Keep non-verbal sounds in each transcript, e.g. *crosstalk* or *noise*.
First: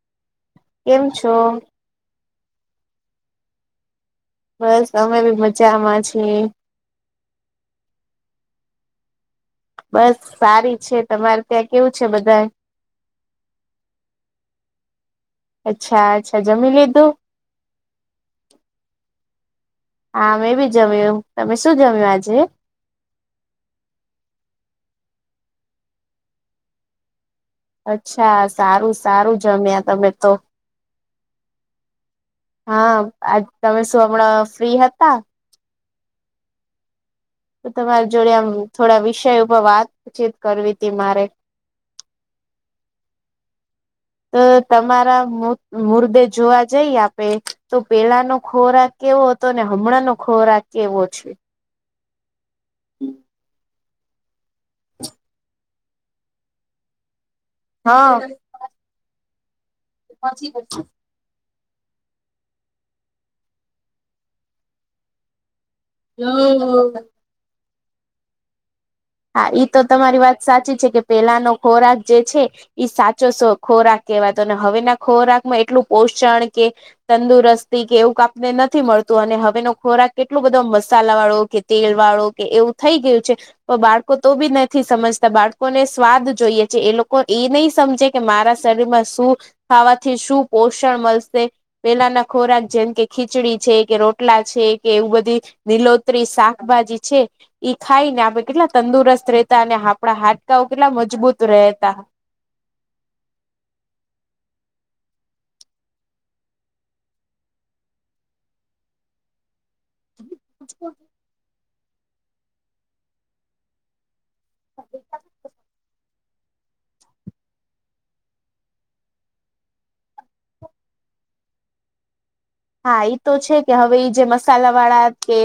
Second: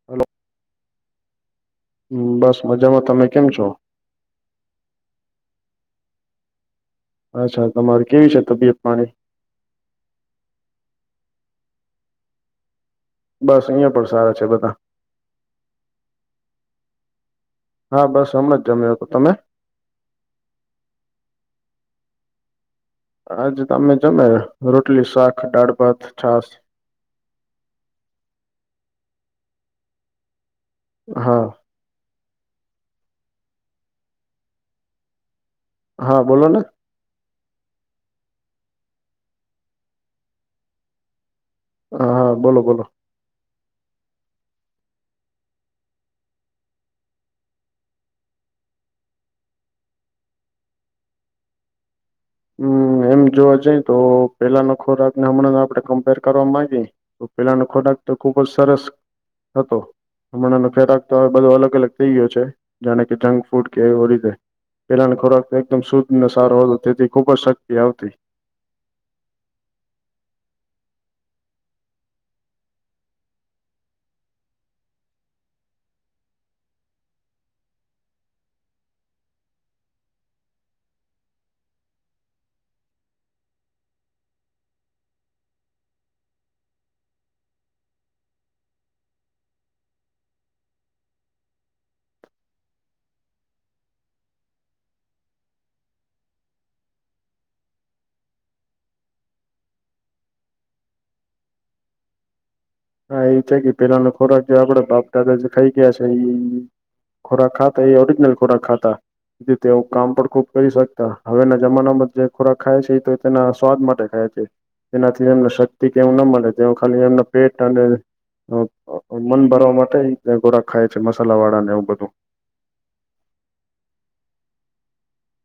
*unintelligible* કેમ છો? હ બસ મજામાં. તમે કેમ છો? બસ. અમે બી મજામાં છીએ. અચ્છા! તમારી કેવી છે તબિયતપાણી? બસ સારી છે. તમારે ત્યાં કેવું છે બધાય? બસ અહિયાં પણ સારા છે બધા. અચ્છા! અચ્છા! જમી લીધું? હા બસ હમણાં જ જમ્યો હતો. તમે? હા મેં બી જમ્યું. તમે શું જમ્યું આજે? આજે તો અમે જમ્યા રોટલી, શાક, દાળ, ભાત, છાશ. અચ્છા! સારું સારું જમ્યા તમે તો. હા, હા આજ તમે શું હમણાં ફ્રી હતા? હા બોલોને, તો તમારી જોડે આમ થોડા વિષય ઉપર વાતચીત કરવીતી મારે. હા હા બોલો બોલો. તો તમારા મુદ્ મુર્દે જોવા જઈ આપે, તો પેલાનો ખોરાક કેવો હતો? અને હમણાંનો ખોરાક કેવો છે? હમ્મ એમ જોવા જઈ તો પેલાનો ખોરાકને હમણાંનો આપડે કમ્પેર કરવા માંગી તો, પેલાનો ખોરાક તો હા. ખૂબ જ સરસ હતો. હમણાંનો જરાક તો હવે બધો અલગ અલગ થઈ ગયો છે. જાણે કે જંકફૂડ કે એવો રીતે પહેલાનો ખોરાક તો એક એકદમ શુદ્ધ ને સારો હતો. તેથી ખુબ જ શક્તિ આવતી. હા ઈ તો તમારી વાત સાચી છે. કે પહેલાનો ખોરાક જે છે, ઈ સાચો સો ખોરાક કેવાતો અને હવેના ખોરાકમાં એટલું પોષણ કે, તંદુરસ્તી કે એવુંક આપને નથી મળતું અને હવેનો ખોરાક કેટલો બધો મસાલાવાળો કે, તેલવાળો કે એવું થઈ ગયું છે. તો બાળકો તો બી નથી સમજતા બાળકોને સ્વાદ જોઈએ છે એ લોકો ઈ નહી સમજે કે મારા શરીરમા સુ ખાવાથી શુ પોષણ મળશે. પેલાના ખોરાક જેમ કે ખીચડી છે કે રોટલા છે કે એવું બધી લીલોતરી શાકભાજી છે ઇ ખાઈ ને આ બધ્ કેટલા તંદુરસ્ત રહેતા અને આપડા હાડકાઓ કેટલા મજબૂત રહેતા. હા એ છે કે પેલા ના ખોરાક એ આપડા બાપદાદા જે ખાઈ ગયા છે ઇ ખોરાક ખાતા એ ઓરિજનલ ખોરાક ખાતા જે તેઓ કામ પણ ખુબ કરી શકતા. હવે ના જમાનામાં જે ખોરાક ખાય છે તે એના સ્વાદ માટે ખાય છ. એ એનાથી એમને શક્તિ કેવું ના મળે જેવુ ખાલી એમના પેટ અને અ-અ-અ મન ભરવા માટે ઇ એમ ખોરાક ખાય છે મસાલા વાળા ને એવું બધું. હા ઇ તો છે કે હવે ઇ જે મસાલા વાળા કે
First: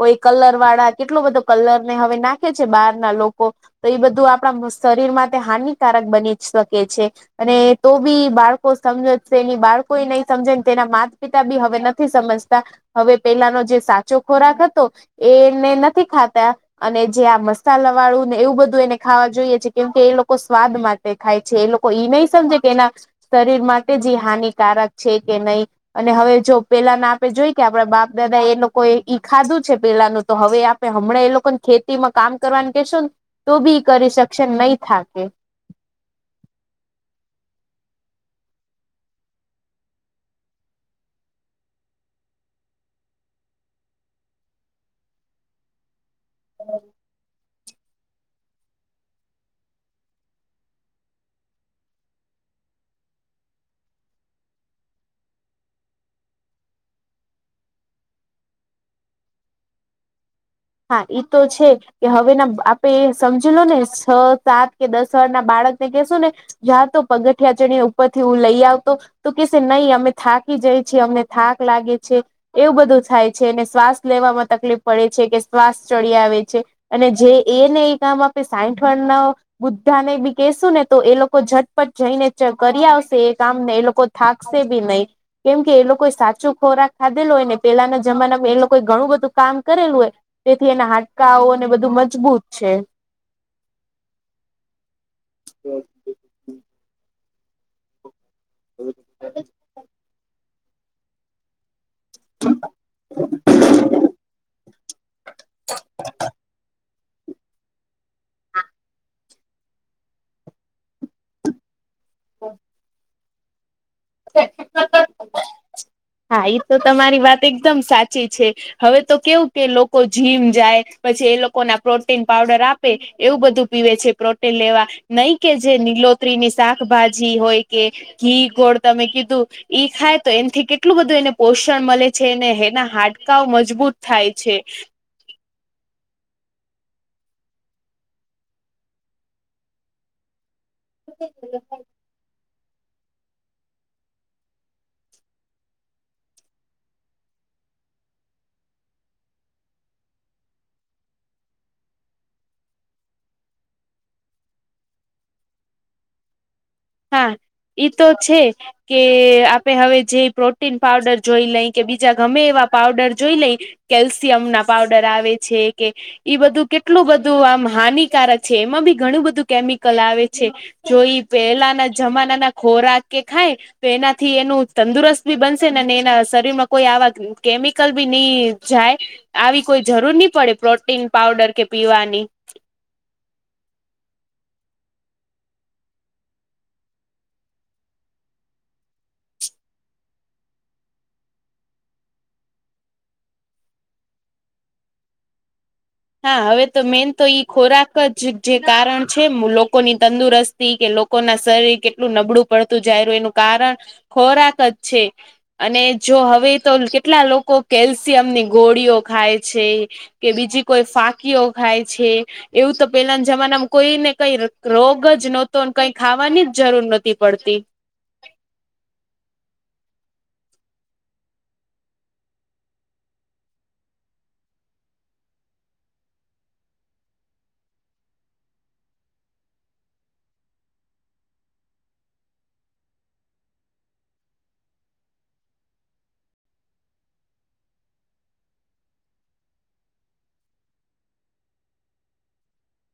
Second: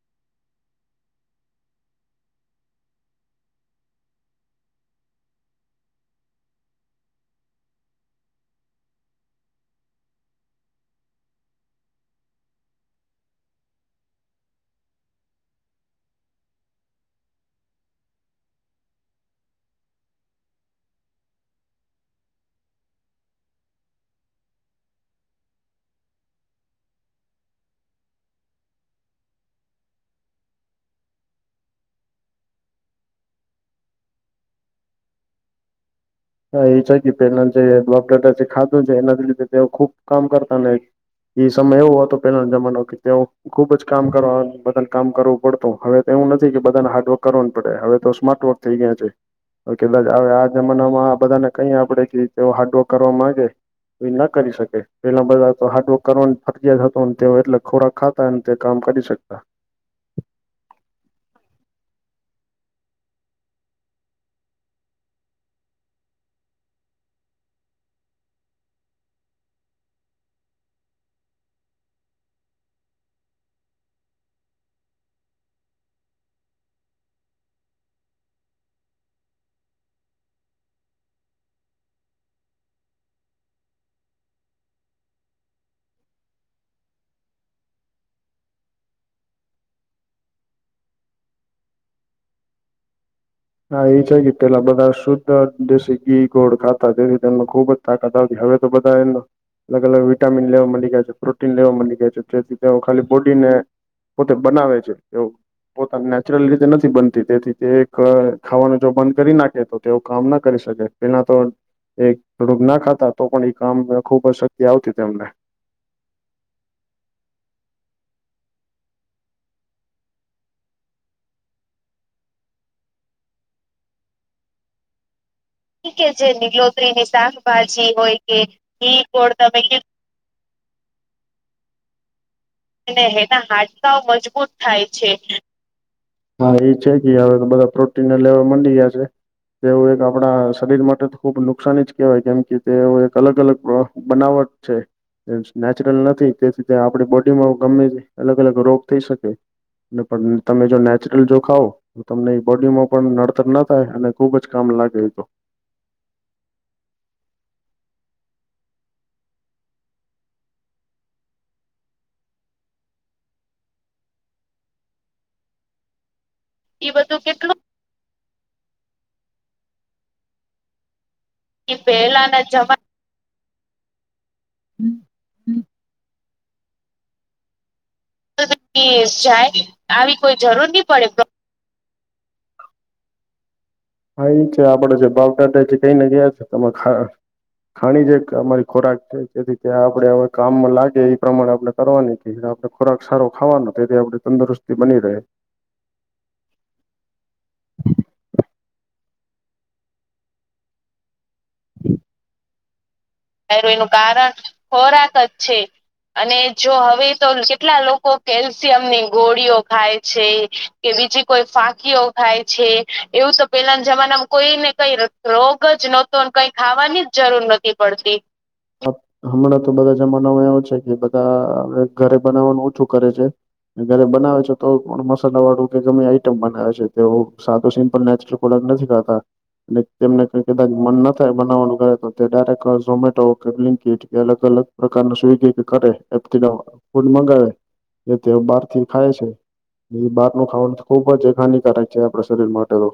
કોઈ કલર વાળા કેટલો બધો કલર ને હવે નાખે છે બહાર ના લોકો. તો એ બધું આપણા મસ્ શરીરમાટે હાનિકારક બની ત્ શકે છે. અને તો બી બાળકો સમજજશે ની બાળકોય નહી સમજેન તેના માતા પિત તાબી હવે નથી સમજતા હવે પેલાનો જે સાચો ખોરાક હતો એને નથી ખાતા. અને જે આ મસાલા વાળું ને એવું બધું એને ખાવા જોઈએ છે કેમકે એ લોકો સ્વાદમાંજ દે ખાય છે એ લોકો ઇ નહી સમજે કે એના શરીર માટે જે હાનિકારક છે કે નહીં. અને હવે જો પેલાના આપે જોઈ કે આપણા બાપ દાદાએ લોકોએ ઇ ખાધુ છે પેલાનું તો હવે આપ હમણાં એ લોકો ને ખેતીમાં કામ કરવાનું કેશોન તો બી ઇ કરી શકશેન નહી થાકે. એ છે કે પહેલા જે બાપ દાદા ખાધુંન છે એના લીધે તેઓ ખુબ કામ કરતા ને, એ સમય એવો હતો પેલાન જમાનો કે તેઓ ખુબ જ કામ કરવા બદલ કામ કરવું પડતું હવે એવુ નથી કે બધાને હાડવર્ક કરોન *unintelligible* હવે તો સ્માર્ટ વર્ક થઈ ગયા છે *unintelligible* આ-આ જમાનામાં અને કંઇ આપડે કીધ અ હાર્ડવર્ક કરવા માંગે એ ના કરી શકે પેલા બધા તો હાર્ડવર્ક કરવાન *unintelligible* હતુન તેઓ એટલે ખોરાક ખા અન તે કામ કરી શકતા. હા ઇ તો છે. કે હવે નામ્બ આપે સમજી લો ને છ સાત કે દસ ના બાળક ને કેસોને યા તો પગઠિયા ચડી ઉપર થી હું લઈ આવતો તો કેસે નઇ અમે થાકી જઇ છેીએ અમને થાક લાગે છે. એવુ બધુ થાય છે ને શ્વાસ લેવામાં તકલીફ પડે છે કે શ્વાસ ચડી આવે છે. અને જે એનેઇ કામ આપે સાઈઠવરના બુદ્ધાને બી કેસુને તો એ લોકો ઝટપટ જઈને જ કરી આવશે કામ ને એ લોકો થાકસે બી નઇ. કેમ કે એ લોકોએ સાચો ખોરાક ખાધેલો હોય ને પેલાના જમાનામ એ લોકોએ ઘણું બધું કામ કરેલુ હોય. તેથી એના હાડકાઓને બધુ મજબૂત છે. હા એ છે કે પેલા બધા શુદ્ધ દેશી ઘી ગોળ ખાતા તેથી તેમનો ખુબ જ તાકાત આવતી હવે તો બધા એમના અલગલગ વિટામીન લેવા મંડી ગ્યા છે, પ્રોટીન લેવા મંડી જેથી તેઓ ખાલી બોડી ને પોતે બનાવે છે એવું પોતાન નેચરલ રીતે નથી બનતી તેથી તે એક અ ખાવાનું જો બંધ કરી નાખે તો તેઓ કામ ના કરી શકે પેલા તો એક થોડુંક ના ખાતા તો પણ ઇ કામ *unintelligible* ખુબ શક્તિ આવતી તેમને. હા ઇ તો તમારી વાત એકદમ સાચી છે. હવે તો કેવું કે લોકો જીમ જાય પછી એ લોકો ના પ્રોટીન પાવડર આપ પે એવું બધું પીવે છે પ્રોટીન લેવા નહી કે જે કે જે નીલોત્રી ની લીલોતરીની શાકભાજી હોય કે શાકભાજી હોય કે ઘી ગોળ ઘી તમે ગોળ કીધું તમે ઈ કીધું ખાય તો એનથી કેટલું બધું એને પોષણ મલે છે એને હે ના ને એના હાડકાઓ મજબૂત હાડકાઓ થાય મજબૂત છે. થાય છે. હા એ છે કે હવે તો બધા પ્રોટીન લેવા મંડી ગયા છે એવું એક આપડા *unintelligible* માટે તો ખુબ નુકસાની જ કેહેવાય કેમ કે તેવો એક અલગ અલગ બનાવટ છે. નેચરલ નથી તેથી તે આપડી બોડીમાં ગમે અલગ અલગ રોગ થઈ શકે. ને પણ તમે જો ને *unintelligible* જો ખાવ તો તમને ઈ બોડીમાં પણ નડતર ના થાય અને ખુબ જ કામ લાગે તો હા ઈતો છે કે આપે હવે જે પ્રોટીન પાવડર જોઈ લઈ કે બીજા ગમે એવા પાવડર જોઈ લઈ કેલ્શિયમના પાવડર આવે છે કે ઈ બધું એ કેટલું બધું કેટલું આમ હાનિકારક છે એમાં બી ઘણું બધું કેમિકલ આવે છે જોઈ પેલ જમાના પહેલાના ના ખોરાક કે ખાય તો એનાથી એનું જમાના તંદુરસ્ત બી બનશે ને એના શરીર માં કોઈ આવા થી કેમિ કલ બી ની જાય આવી જાય કોઈ જરૂર આવી ની કોઈ પડે જરૂર નહી પડે પ્રોટીન પાવડર કે પીવાની હા ઈ છે આપળે જે *unintelligible* દાદા જે કઈને ગયા છે તમે ખા ખાણી જે અમારી ખોરાક છે જેથી તે આપડે હવે કામ લાગે એ પ્રમાણે આપણે કરવાની *unintelligible* આપણે ખોરાક સારો ખાવાનો તેથી આપણી તંદુરસ્તી બની રહે હા હવે તો મેન તો ઈ ખોરાક જ જે કારણ છે લોકોની તંદુરસ્તી કે લોક કો ના શરીર કેટલુ નબળુ પળતુ જાયરુ એનુ કારણ એનું કારણ ખોરાક જ છે ખોરાક જ છે. અને જો અને હવે તો જો હવે કેટલા તો લોકો કેટલા કેલ લોકો ચયમની ગોળીઓ કેલ્શિયમની ખાય ગોળીઓ છે ખાય છે. કે બીજી કોઈ કે બીજી ફાકીઓ કોઈ ખાય ફાંકીઓ છે ખાય છે એવું તો પેલાના એવું તો જમાનામાં પેલાના કોઈ ને જમાનામાં કઈ કોઈને કઈ રોગ જ રોગ નોતોન જ કઈ નહોતો ખાવાની કઈ જ જરૂર નોતી પડતી. પડતી. હમ હમણાં તો બધા જમાનામાં એવા છે કે બધા હવે ઘરે બનાવવાનું ઓછું કરે છે. ઘરે બનાવે છે તો પણ મસાલા વાળું કે ગમે આઈટમ બનાવે છે તેઓ સાદુ સિમ્પલ નેચરલ ખોરાક નથી ખાતા ને તેમને કદાચ મન ના થાય બનાવવાનું કાઈ તો તે ડાયરેક ઝોમેટો કે બ્લીન્કીટ કે અલગ અલગ પ્રકારનુ સ્વીગી કે કરે એપથી ફૂડ મંગાવે એ તે બહાર થી ખાય છે. એ બહારનું ખાવાનું તો ખુબ જ એ હાનિકારક છે આપણા શરીર માટે તો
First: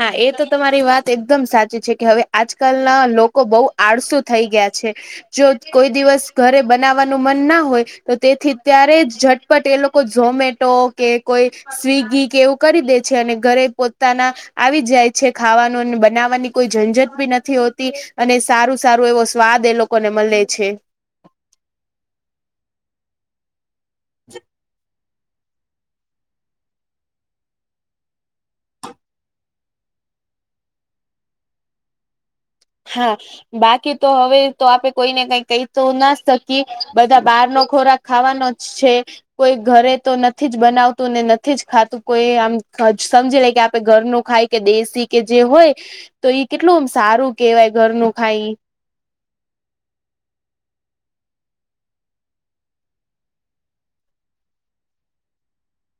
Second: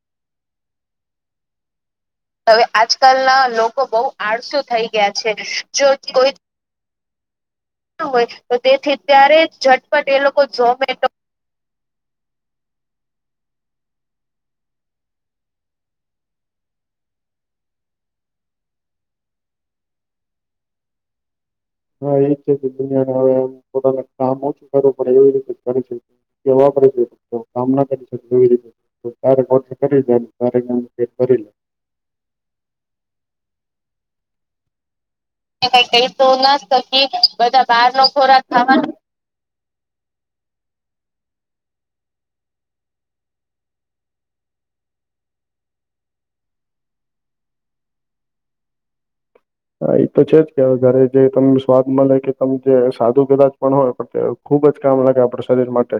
હા એ તો તમારી વાત એકદમ સાચી છે કે હવે આજકાલના લોકો બહુ આડસુ થઈ ગયા છે જો કોઈ દિવસ ઘરે બનાવવાનું મન ના હોય તો તેથી ત્યારે જ ઝટપટ એ લોકો ઝોમેટો કે કોઈ સ્વિગી કે એવું કરી દે છે ઘરે પોતાના આવી જાય છે ખાવાનું અને બનાવવાની કોઈ ઝંઝટ બી નથી હોતી. અને સારું સારું એવો સ્વાદ એ લોકોને મલે છે. હા એજ છે કે દુનિયાને હવે પોતાને કામ ઓછું કરવું પડે એવી રીતે કરે છે. કે વાપરે છે તો કામ ના કરી શકે એવી રીતે તો તારે કોક કરી જાય તારે *unintelligible* કરી લે હા બાકી તો હવે તો આપડે કોઈ ને કઈક કઈ તો ના શકી બધા બહાર નો ખોરાક ખાવાનો જ છે. કોઈ ઘરે તો નથી જ બનાવતું ને નથી જ ખાતું કોઈ આમ સમજી લે કે આપડે ઘર નું ખાય કે દેશી કે જે હોય તોઈ કેટલુ આમ સારું કેવાય ઘરનું ખાઈ ઈ હા એ તો છે જ કે હવે ઘરે જે તમને સ્વાદ મળે કે તમે જે સાદું કદાચ પણ હોય કે ખુબ જ કામ લાગે આપડા શરીર માટે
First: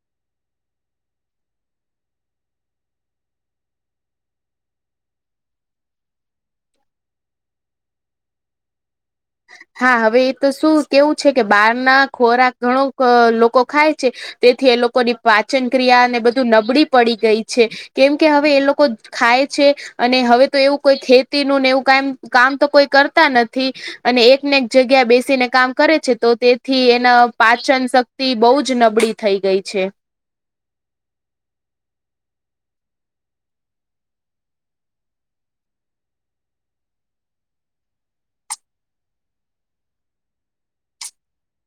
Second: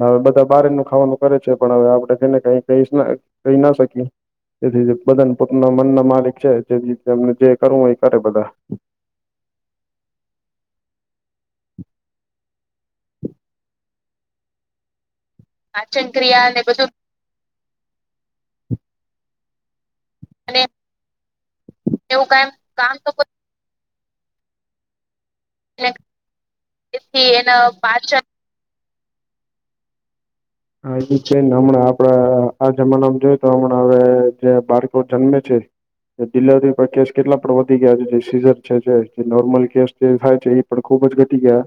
હવે બધા બહાર નું ખાવાનું કરે છે પણ હવે આપણે તેને કઈ ક કહી ના શકીએ. તેથી બધાને પોતાના મન ના માલિક છે જેથી તેમને જે કરવું હોય એ કરે બધા હા હવે એ તો શું કેવું છે કે બહાર ના ખોરાક ઘણો લોકો ખાય છે. તેથી એ લોકોની પાચન ક્રિયા ને બધું નબળી પડી ગઈ છે કેમ કે હવે એ લોકો ખાય છે. અને હવે તો એવું કોઈ ખેતી નું ને એવું કામ કામ તો કોઈ કરતા નથી. અને એકને એક જગ્યાએ બેસીને કામ કરે છે તો તેથી એના પાચન શક્તિ બહુ જ નબળી થઈ ગઈ છે. હા એ બી છે ન હમણાં આપડા આ આ જમાનામાં જોય તો હમણાં હવે જે બાળકો જન્મે છે. તે ડિલવરી પર કેસ કેટલા પણ વધી ગયા છે જે સીઝર છે જે જે નોર્મલ કેસ જે થાય છે ઈ પણ ખુબ જ ઘટી ગયા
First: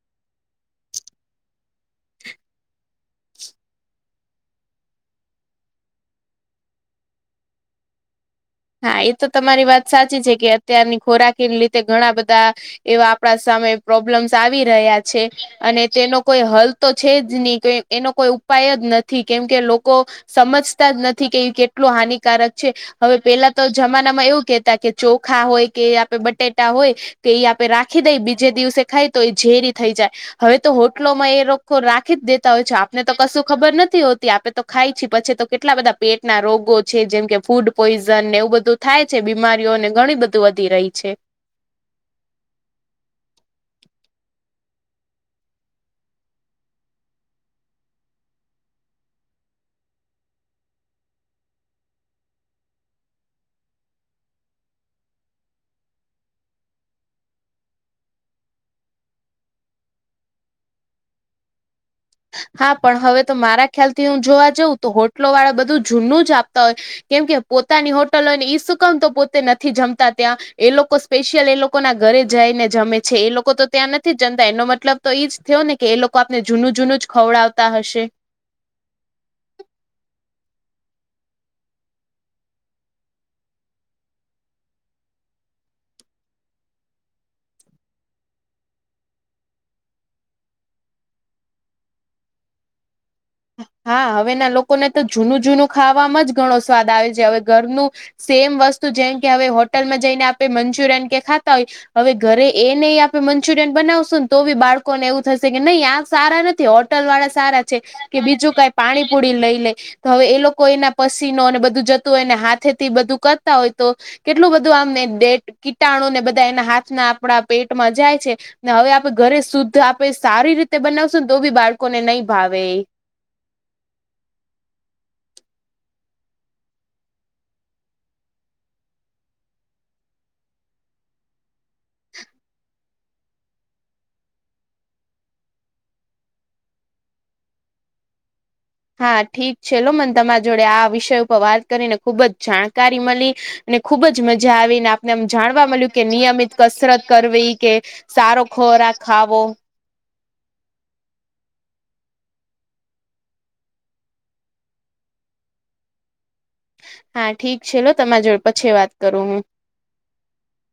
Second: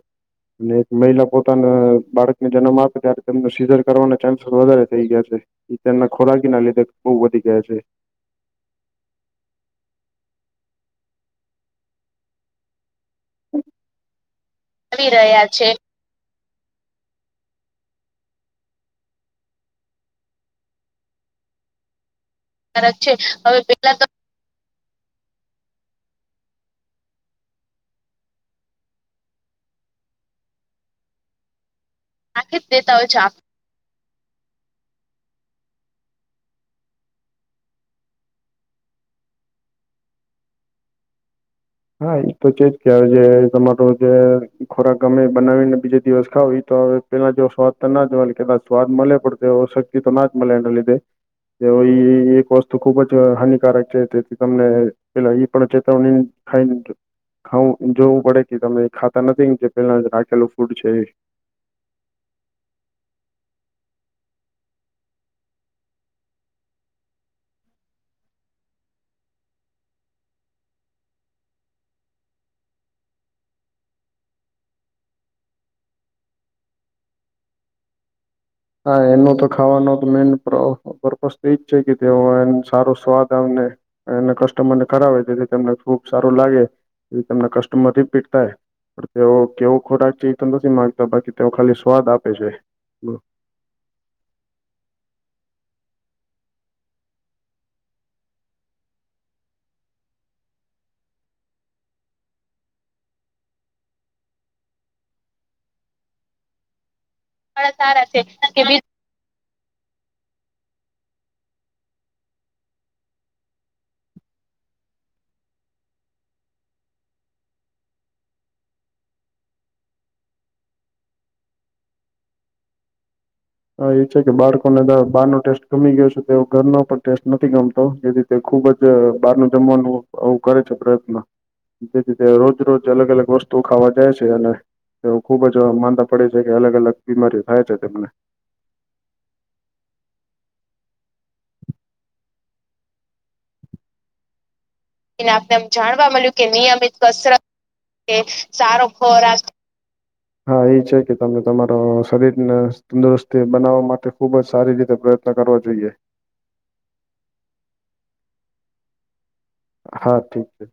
અને એક મહિલા પોતાના બાળકને જન્મ આપે ત્યારે તેમને સીઝર કરવાના ચાન્સ વધારે થઈ ગયા છે ઈ તેમના ખોરાકીના લીધે બહુ વધી ગયા છે. હા એ તો તમારી વાત સાચી છે કે અત્યારની ખોરાકી ન લીધે ઘણા બધા એવા આપણા સામે પ્રોબ્લેમ્સ આવી રહ્યા છે અને તેનો કોઈ હલ તો છે જ ની કંઈ એનો કોઈ ઉપાય જ નથી કેમકે લોકો સમજતા જ નથી કે ઈ કેટલું હાનિકારક કારક છે હવે પેલા તો. માં એવું કેતા કે ચોખા હોય કે આપડે બટેટા હોય. કે ઈ આપે રાખી દેઈ બીજે દિવસે ખાય તો એ ઝેરી થઈ જાય હવે તો હોટલોમાં એ રોક ો રાખી જ દેતા હોય છે આપને તો કશું ખબર નથી હોતી આપે તો ખાયી છે પછી તો કેટલા બધા પેટના રોગો છે જેમ કે ફૂડ પોઈઝ *unintelligible* ને એવું બધું થાય છે બીમારીઓને ઘણી બધું વધી રહી છે. હા એ તો છે જ કે જે તમારો જે ખોરાક અમે બનાવીને બીજે દિવસ ખાવો ઈ તો હવે પેલા જેવો સ્વાદ તો ના જ મલે કદાચ સ્વાદ મલે પડ તેવો શક્તિ તો ના જ મલે એના લીધે. તેઓ ઈ એક વસ્તુ ખુબ જ હાનિકારક છે તેથી તમને પેલા ઈ પણ ચેતવની ખાઈને જ ખાવું જોવું પડે કે તમે ખાતા નથી ન કે પેલા રાખેલું ફૂડ છે. હા પણ હવે તો મારા ખ્યાલ થી હું જોવા જઉં તો હોટલો વાળા બધું જૂનું જ આપતા હોય. કેમ કે પોતાની હોટલ હોય ને ઈ શું કામ તો પોતે નથી જમતા ત્યાં એ લોકો? સ્પેશિયલ એ લોકો ના ઘરે જાઈને જમે છે એ લોકો તો ત્યાં નથી જ જમતા એનો મતલબ તો ઈજ થયો ને. કે એ લોકો આપને જૂનું જૂનું જ ખવડાવતા હશે. હા એનો તો ખાવાનો મેન પ્રો પરપસ્ત એજ છે કે તેનો સારો સ્વાદ આવે ને. એના કસ્ટમર ને કરાવે તેથી તમને ખુબ સારું લાગે તે તમને કસ્ટમર રીપીટ થાય. પણ તેઓ કેવો ખોરાક છે એ તો નથી માંગતા બાકી તેઓ ખાલી સ્વાદ આપે છે. હા હવે ના લોકોને તો જૂનું જૂનું ખાવામાં જ ઘણો સ્વાદ આવે છે હવે ઘરનું. સેમ વસ્તુ જેમ કે હવે હોટલમાં જઈને આપણે મંચુરિયન કે ખાતા હોય. હવે ઘરે એ નહી આપે મંચુરિયન બનાવશું ને તો બી બાળકોને એવું થશે કે નહી આ સારા નથ થી હોટલ વાળા સારા છે કે બીજું કઈ પાણીપુડી લઈ લે. તો હવે એ લોકો એના પસીનો અને બધું જતું હોયને હાથે થી બધું કરતા હોય તો. કેટલું બધું આમે બેટ કીટાણુ ને બધા એના હાથના આપણા પેટમાં જાય છે. ને હવે આપડે ઘરે શુદ્ધ આપે સારી રીતે બનાવશું ને તો બી બાળકોને નહી ભાવે એ. અ એ છે કે બાળકોને દ બહાર નો ટેસ્ટ ગમી ગયો છે તો ઘરનો પણ ટેસ્ટ નથી ગમતો જે તે તે ખુબ જ બહાર નુ જમવાનું આવું કરે છે પ્રયત્ન. જેથી તે રોજ રોજ અલગ અલગ વસ્તુ ખાવા જાય છે અને એ ખુબ જ માંદા પડે છે કે અલગ અલગ બીમારીઓ થાય જ છે તેમને. હા ઠીક છે લોમન તમારા જોડે આ વિષય ઉપર વાત કરીને ખુબ જ જાણકારી મલી. ને ખુબ જ મજા આવીને આપ એમ જાણવા મળ્યું કે નિયમિત કસરત કરવી કે સારો ખોરાક ખાવો. *inaudible* હા એ છે કે તમને તમારો શરીરને તંદુરસ્તી બનાવવા માટે ખુબ જ સારી રીતે પ્રય ત્ન કરવો જોઈએ. હા ઠીક છે લો તમાર જોડે પછી વાત કરું હું. હા ઠીક છે.